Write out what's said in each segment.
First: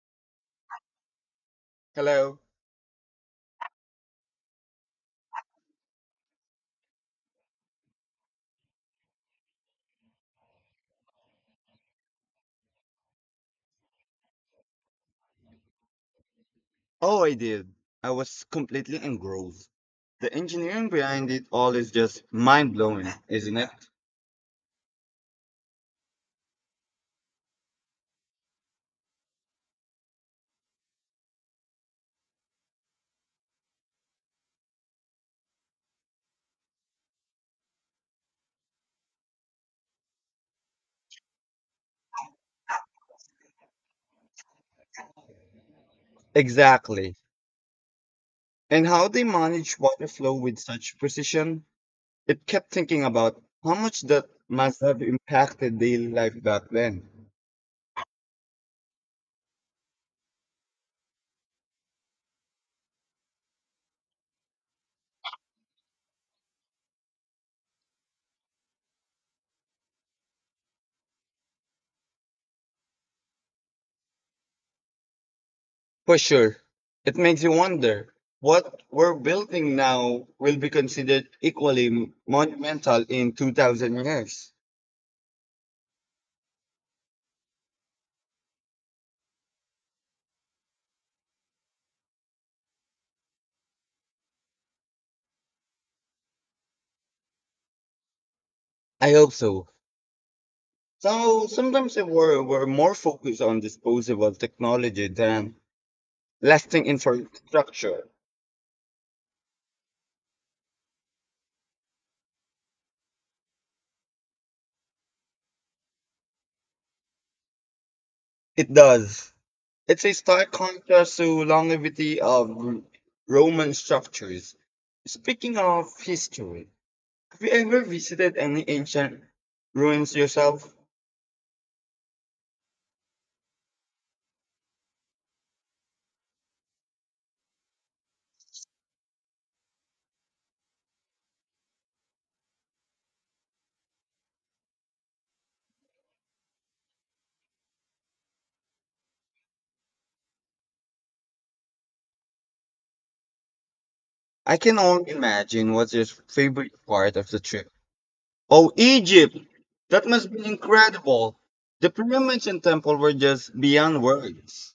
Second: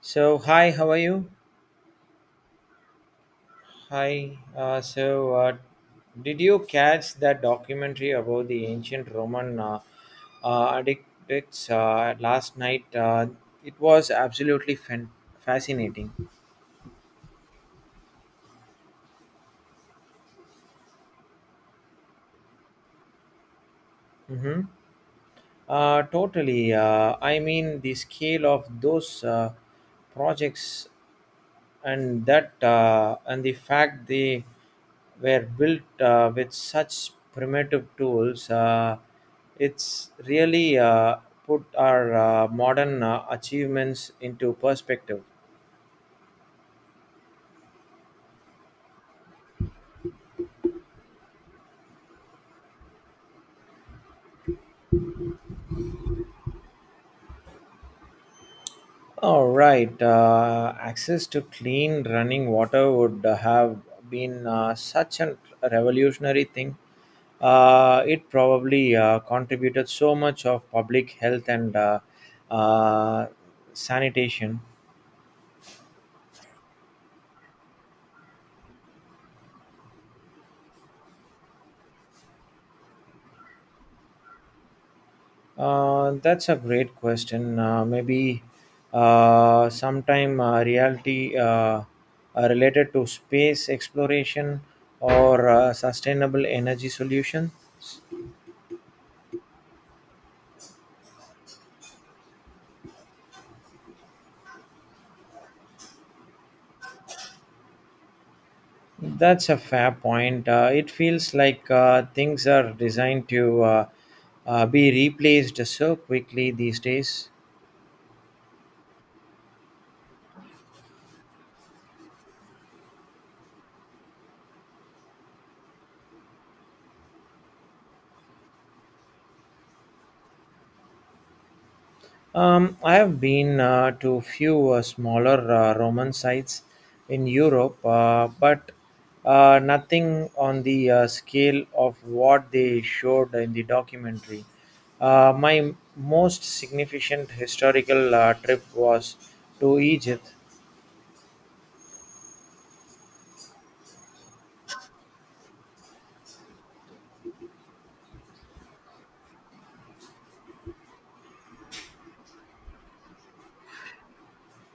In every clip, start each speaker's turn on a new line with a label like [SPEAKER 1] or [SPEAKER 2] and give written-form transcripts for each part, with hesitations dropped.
[SPEAKER 1] So, hi, how are you?
[SPEAKER 2] Hello.
[SPEAKER 1] Hi. Did you catch that documentary about the ancient Roman addicts last night? It was absolutely fascinating.
[SPEAKER 2] Oh, I did. I was completely engrossed. The engineering behind it all is just mind blowing, isn't it?
[SPEAKER 1] Mm-hmm. Totally. I mean, the scale of those projects and that and the fact they were built with such primitive tools, it's really put our modern achievements into perspective.
[SPEAKER 2] Exactly. And how they manage water flow with such precision. It kept thinking about how much that must have impacted daily life back then.
[SPEAKER 1] All right, access to clean running water would have been such a revolutionary thing. It probably contributed so much of public health and uh, sanitation.
[SPEAKER 2] For sure. It makes you wonder what we're building now will be considered equally monumental in 2000 years.
[SPEAKER 1] That's a great question. Maybe sometime reality related to space exploration or sustainable energy solution.
[SPEAKER 2] I hope so. So sometimes we're more focused on disposable technology than lasting infrastructure.
[SPEAKER 1] That's a fair point. It feels like things are designed to be replaced so quickly these days.
[SPEAKER 2] It does. It's a stark contrast to longevity of Roman structures. Speaking of history, have you ever visited any ancient ruins yourself?
[SPEAKER 1] I have been to few smaller Roman sites in Europe, but nothing on the scale of what they showed in the documentary. My most significant historical trip was to Egypt.
[SPEAKER 2] I can only imagine what's your favorite part of the trip. Oh, Egypt! That must be incredible. The pyramids and temple were just beyond words.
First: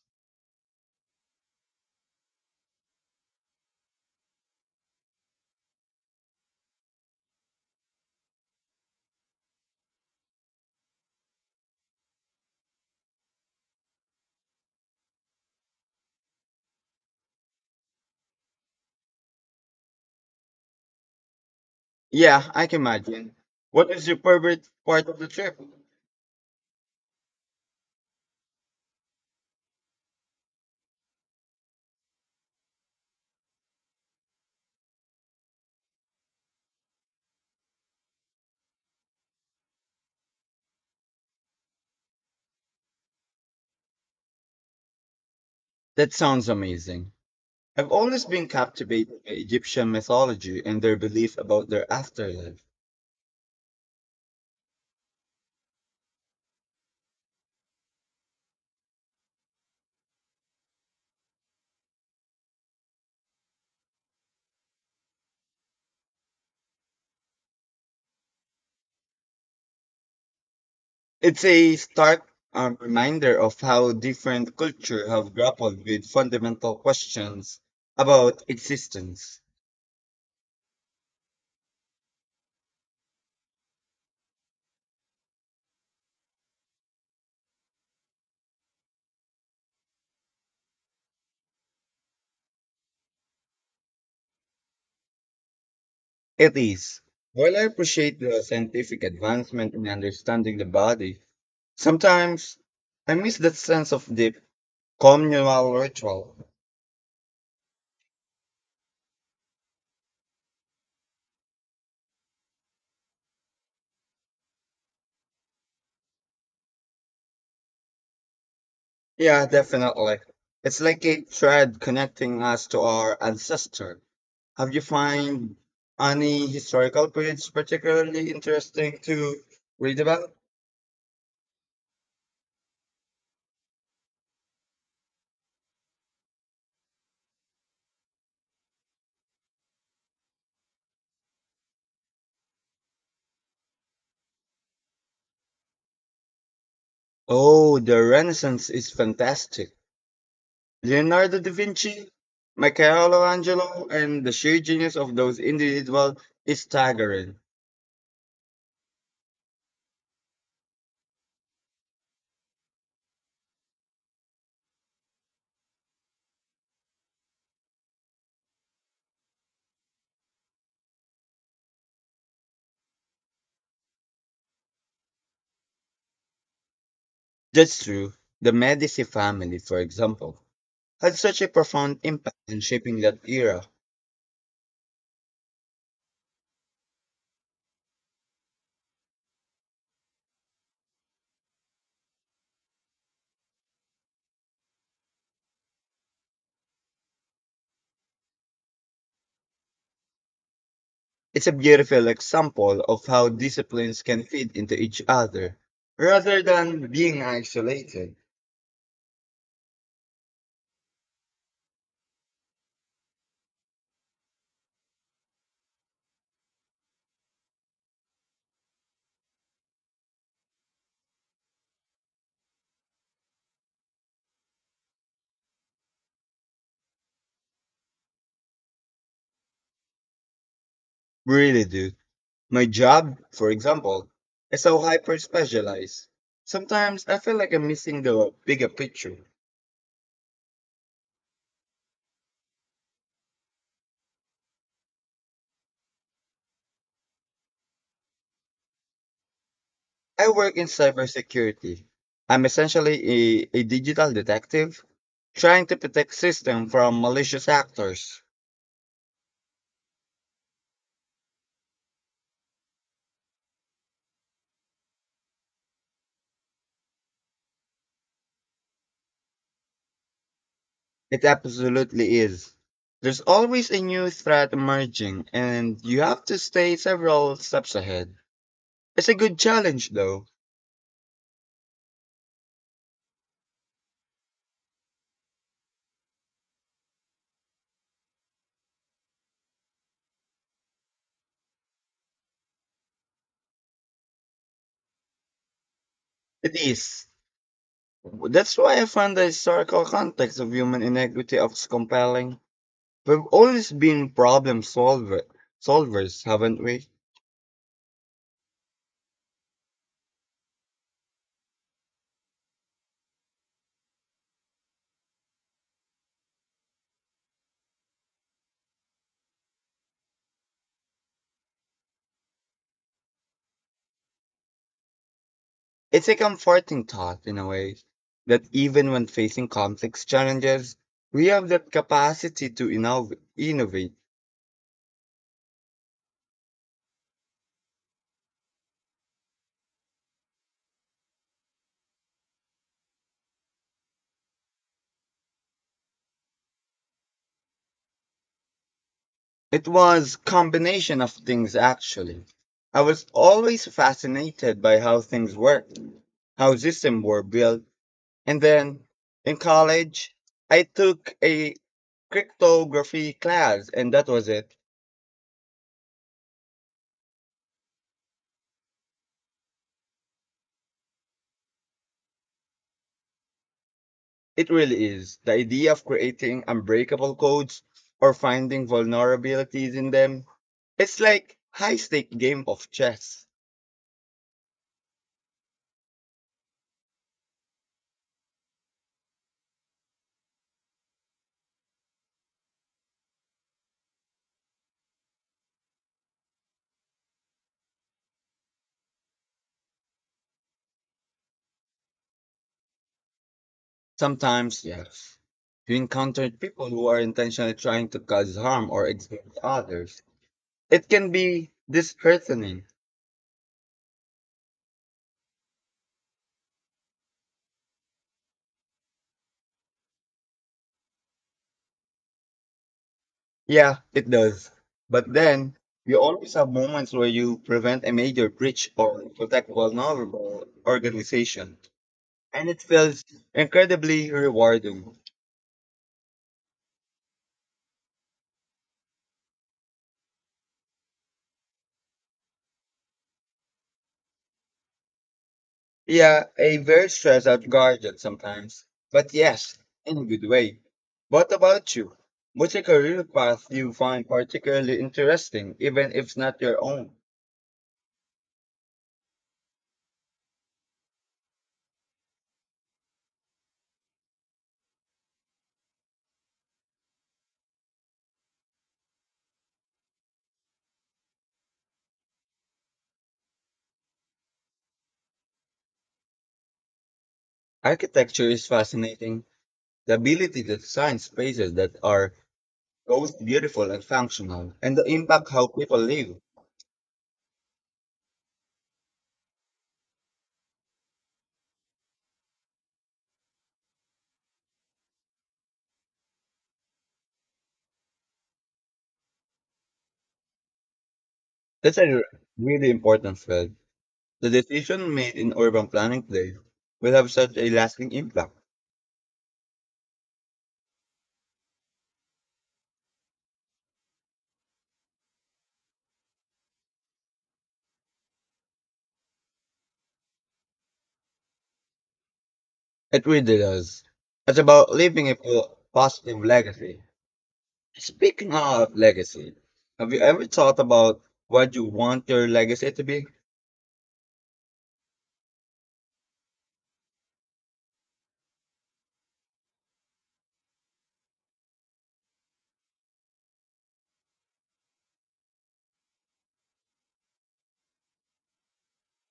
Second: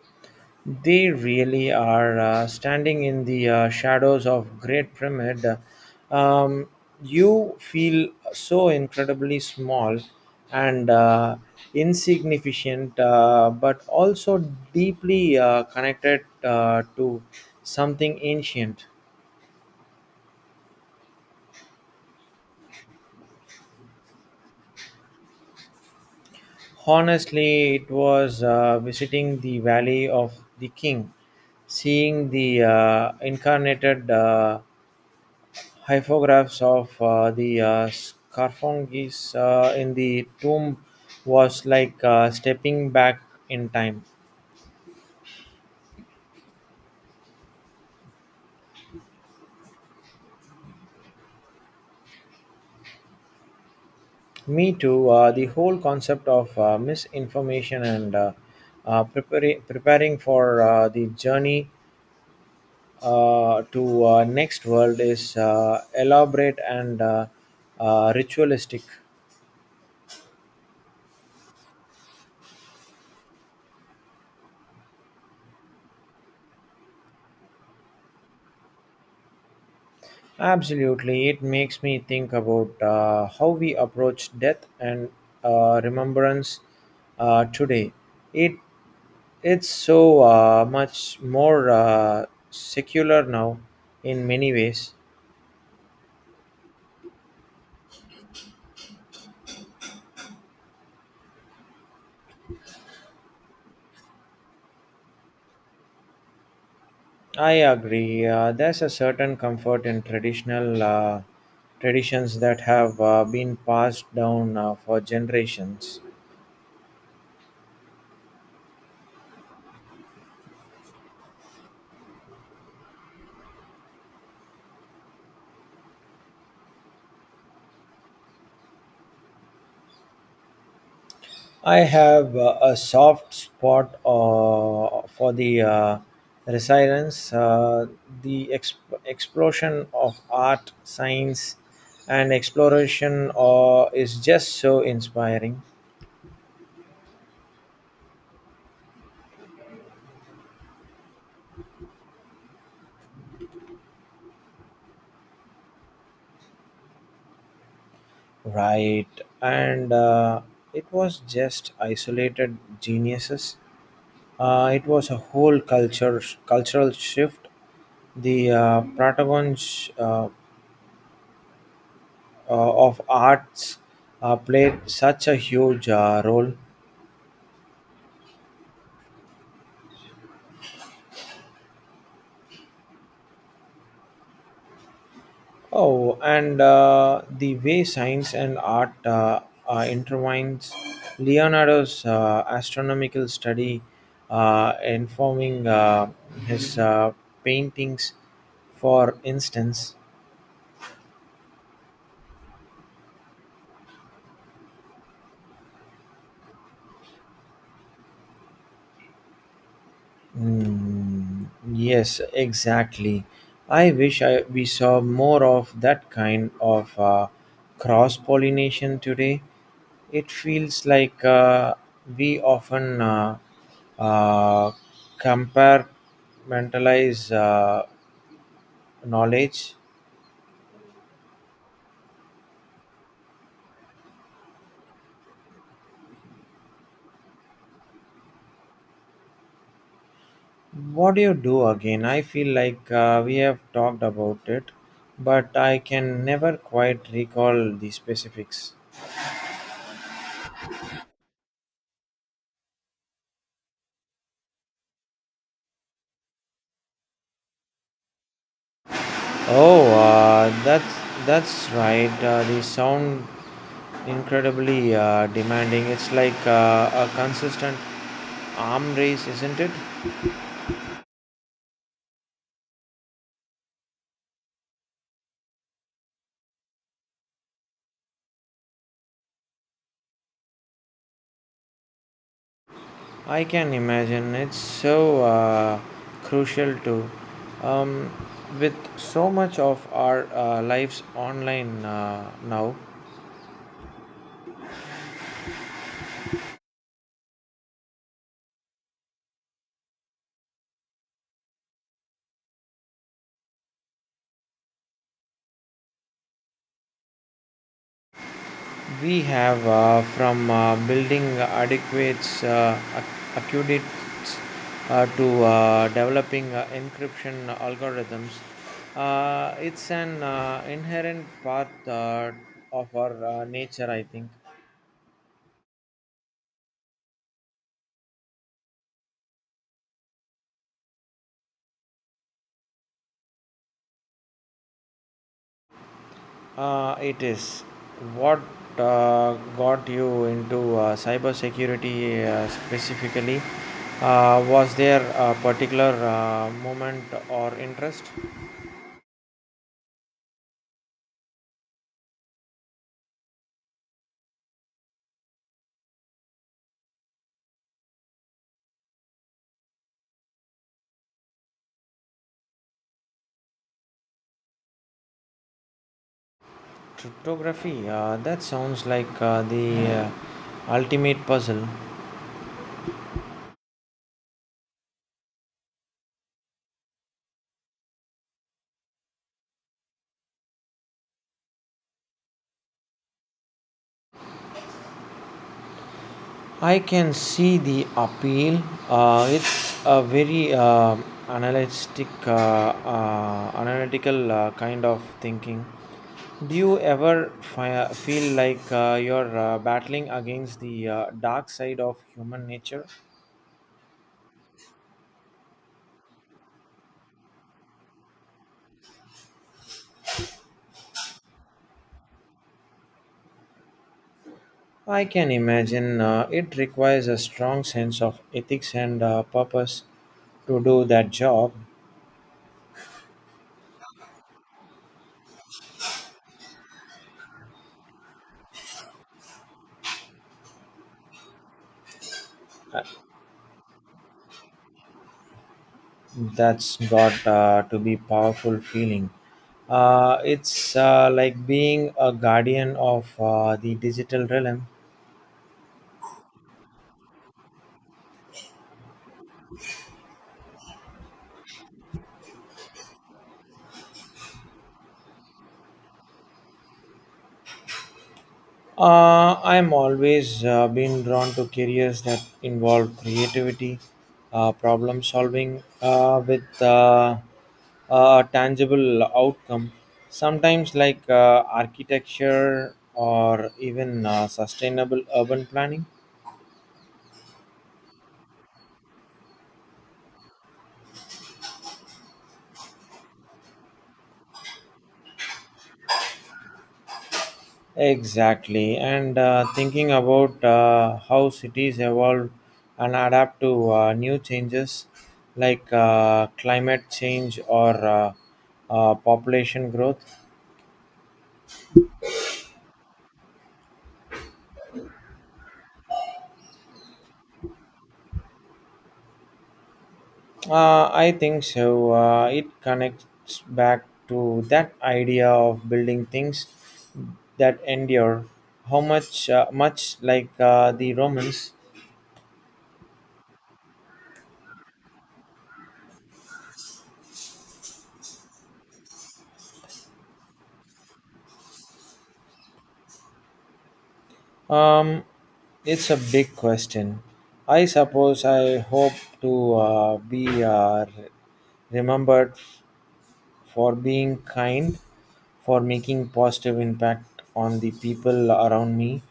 [SPEAKER 1] They really are, standing in the shadows of Great Pyramid. Um, you feel so incredibly small and insignificant, but also deeply connected to something ancient.
[SPEAKER 2] Yeah, I can imagine. What is your favorite part of the trip?
[SPEAKER 1] Honestly, it was visiting the Valley of the King, seeing the incarnated hieroglyphs of the sarcophagus in the tomb was like stepping back in time.
[SPEAKER 2] That sounds amazing. I've always been captivated by Egyptian mythology and their belief about their afterlife.
[SPEAKER 1] Me too. The whole concept of misinformation and preparing for the journey to next world is elaborate and ritualistic.
[SPEAKER 2] It's a stark reminder of how different cultures have grappled with fundamental questions about existence.
[SPEAKER 1] Absolutely. It makes me think about how we approach death and remembrance today. It It's so much more secular now in many ways.
[SPEAKER 2] It is. While I appreciate the scientific advancement in understanding the body, sometimes I miss that sense of deep communal ritual.
[SPEAKER 1] I agree. There's a certain comfort in traditional traditions that have been passed down for generations.
[SPEAKER 2] Yeah, definitely. It's like a thread connecting us to our ancestor. Have you find any historical periods particularly interesting to read about?
[SPEAKER 1] I have a soft spot for the resilience, the explosion of art, science, and exploration is just so inspiring,
[SPEAKER 2] Oh, the Renaissance is fantastic. Leonardo da Vinci, Michelangelo, and the sheer genius of those individuals is staggering.
[SPEAKER 1] right? And it was just isolated geniuses. It was a whole culture cultural shift, the protagonists, of arts played such a huge role.
[SPEAKER 2] That's true. The Medici family, for example, had such a profound impact in shaping that era.
[SPEAKER 1] Oh, and the way science and art intertwines, Leonardo's astronomical study informing his paintings, for instance.
[SPEAKER 2] It's a beautiful example of how disciplines can fit into each other rather than being isolated.
[SPEAKER 1] Mm, yes, exactly. We saw more of that kind of cross pollination today. It feels like we often uh, compartmentalize knowledge.
[SPEAKER 2] Really, dude. My job, for example, is so hyper specialized. Sometimes I feel like I'm missing the bigger picture.
[SPEAKER 1] What do you do again? I feel like we have talked about it, but I can never quite recall the specifics.
[SPEAKER 2] I work in cybersecurity. I'm essentially a digital detective trying to protect systems from malicious actors.
[SPEAKER 1] Oh, that's right. The sound incredibly demanding. It's like a consistent arm race, isn't it?
[SPEAKER 2] It absolutely is. There's always a new threat emerging, and you have to stay several steps ahead. It's a good challenge, though.
[SPEAKER 1] I can imagine. It's so crucial to, um, with so much of our lives online now.
[SPEAKER 2] It is. That's why I find the historical context of human inequity of compelling. We've always been solvers, haven't we?
[SPEAKER 1] We have, from building adequate aqueducts to developing encryption algorithms. It's an inherent part of our nature, I think.
[SPEAKER 2] It's a comforting thought, in a way, that even when facing complex challenges, we have that capacity to innovate.
[SPEAKER 1] It is. What got you into cybersecurity specifically? Was there a particular moment or interest?
[SPEAKER 2] It was combination of things actually. I was always fascinated by how things worked, how systems were built, and then in college I took a cryptography class and that was it.
[SPEAKER 1] Cryptography, that sounds like the ultimate puzzle.
[SPEAKER 2] It really is. The idea of creating unbreakable codes or finding vulnerabilities in them. It's like high stake game of chess.
[SPEAKER 1] I can see the appeal. It's a very analytical kind of thinking. Do you ever feel like you're battling against the dark side of human nature?
[SPEAKER 2] Sometimes yes. You encounter people who are intentionally trying to cause harm or exploit others. It can be disheartening.
[SPEAKER 1] I can imagine it requires a strong sense of ethics and purpose to do that job.
[SPEAKER 2] Yeah, it does. But then you always have moments where you prevent a major breach or protect vulnerable organization. And it feels incredibly rewarding.
[SPEAKER 1] That's got to be powerful feeling. It's like being a guardian of the digital realm.
[SPEAKER 2] Yeah, a very stressed out guardian sometimes, but yes, in a good way. What about you? What's a career path you find particularly interesting, even if it's not your own?
[SPEAKER 1] I'm always been drawn to careers that involve creativity, problem solving with a tangible outcome. Sometimes like architecture or even sustainable urban planning.
[SPEAKER 2] Architecture is fascinating. The ability to design spaces that are both beautiful and functional, and the impact how people live.
[SPEAKER 1] Exactly, and thinking about how cities evolve and adapt to new changes like climate change or population growth.
[SPEAKER 2] That's a really important field. The decision made in urban planning today will have such a lasting impact.
[SPEAKER 1] I think so. It connects back to that idea of building things that endure. Much like the Romans.
[SPEAKER 2] It really does. It's about leaving a positive legacy. Speaking of legacy, have you ever thought about what you want your legacy to be?
[SPEAKER 1] Um, it's a big question. I suppose I hope to be remembered for being kind, for making positive impact on the people around me,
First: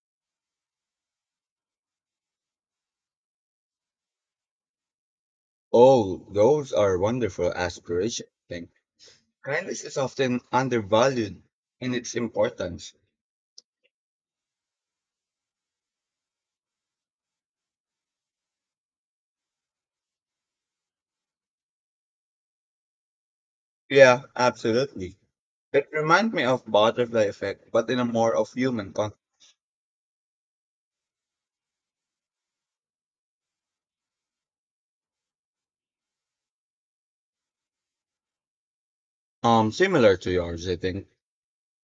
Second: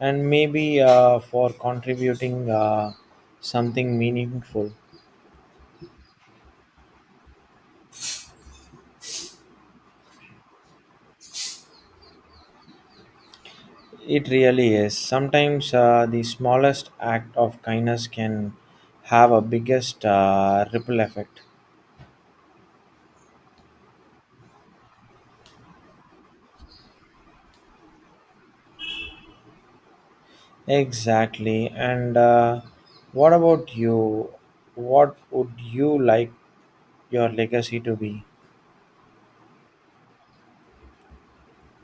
[SPEAKER 1] and maybe for contributing something meaningful.
[SPEAKER 2] Oh, those are wonderful aspirations, I think. Kindness is often undervalued in its importance.
[SPEAKER 1] It really is. Sometimes the smallest act of kindness can have a biggest ripple effect.
[SPEAKER 2] Yeah, absolutely. It reminds me of butterfly effect, but in a more of human context.
[SPEAKER 1] Exactly. And what about you? What would you like your legacy to be?
[SPEAKER 2] Similar to yours, I think.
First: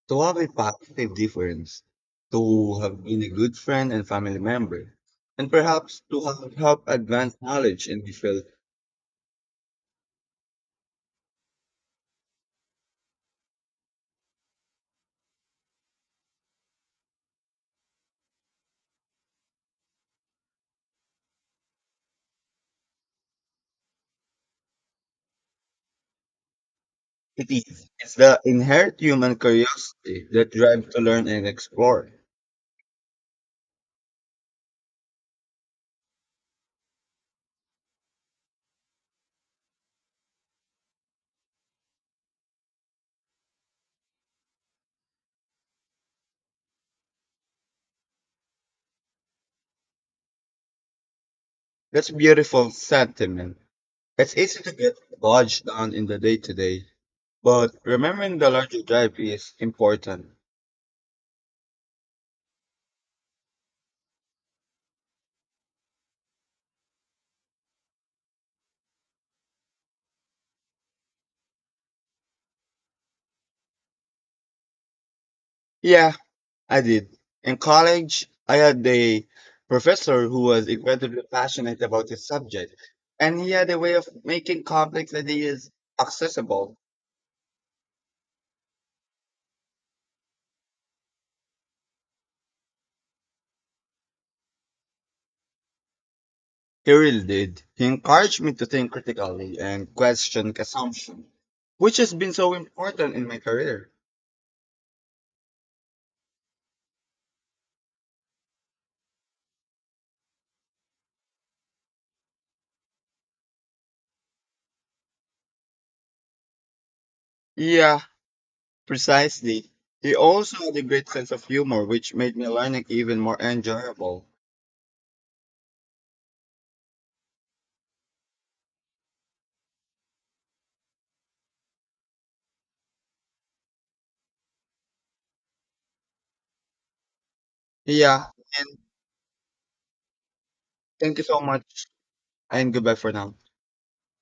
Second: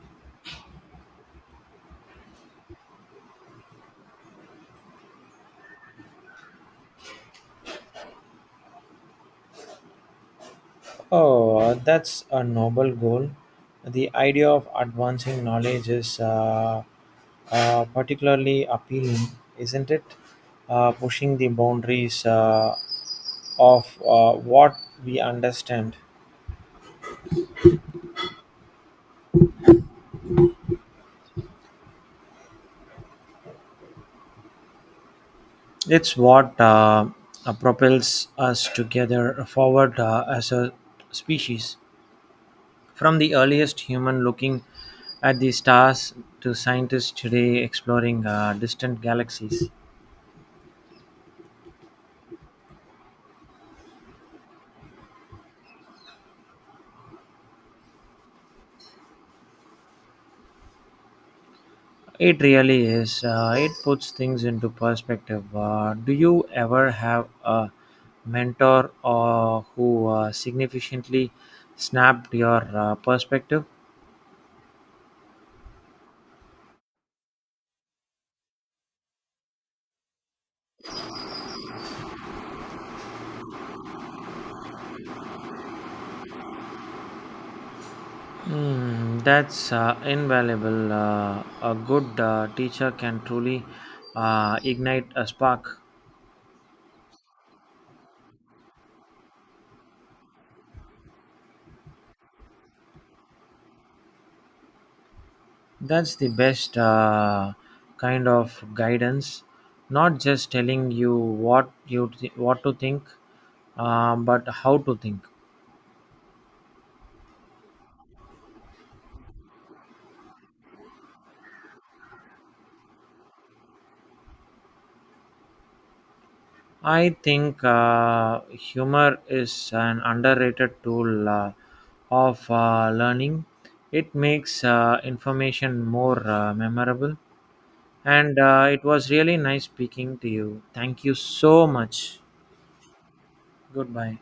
[SPEAKER 2] To have a positive difference, to have been a good friend and family member, and perhaps to have helped advance knowledge and different
[SPEAKER 1] Oh, that's a noble goal. The idea of advancing knowledge is particularly appealing, isn't it? Pushing the boundaries of what we understand.
[SPEAKER 2] cities. It's the inherent human curiosity that drives to learn and explore.
[SPEAKER 1] It's what propels us together forward as a species. From the earliest human looking at the stars to scientists today exploring distant galaxies,
[SPEAKER 2] That's a beautiful sentiment. It's easy to get bogged down in the day to day, but remembering the larger drive is important.
[SPEAKER 1] it really is. It puts things into perspective. Do you ever have a mentor or who significantly snapped your perspective?
[SPEAKER 2] Yeah, I did. In college, I had a professor who was incredibly passionate about his subject, and he had a way of making complex ideas accessible.
[SPEAKER 1] Mm, that's invaluable. A good teacher can truly ignite a spark.
[SPEAKER 2] He really did. He encouraged me to think critically and question assumptions, which has been so important in my career.
[SPEAKER 1] That's the best kind of guidance, not just telling you what to think, but how to think.
[SPEAKER 2] Yeah, precisely. He also had a great sense of humor, which made my learning even more enjoyable.
[SPEAKER 1] I think humor is an underrated tool of learning. It makes information more memorable.
[SPEAKER 2] Yeah,
[SPEAKER 1] And
[SPEAKER 2] and
[SPEAKER 1] it was really nice speaking to you. Thank you
[SPEAKER 2] thank you so
[SPEAKER 1] so
[SPEAKER 2] much,
[SPEAKER 1] much.
[SPEAKER 2] and goodbye for now.
[SPEAKER 1] Goodbye.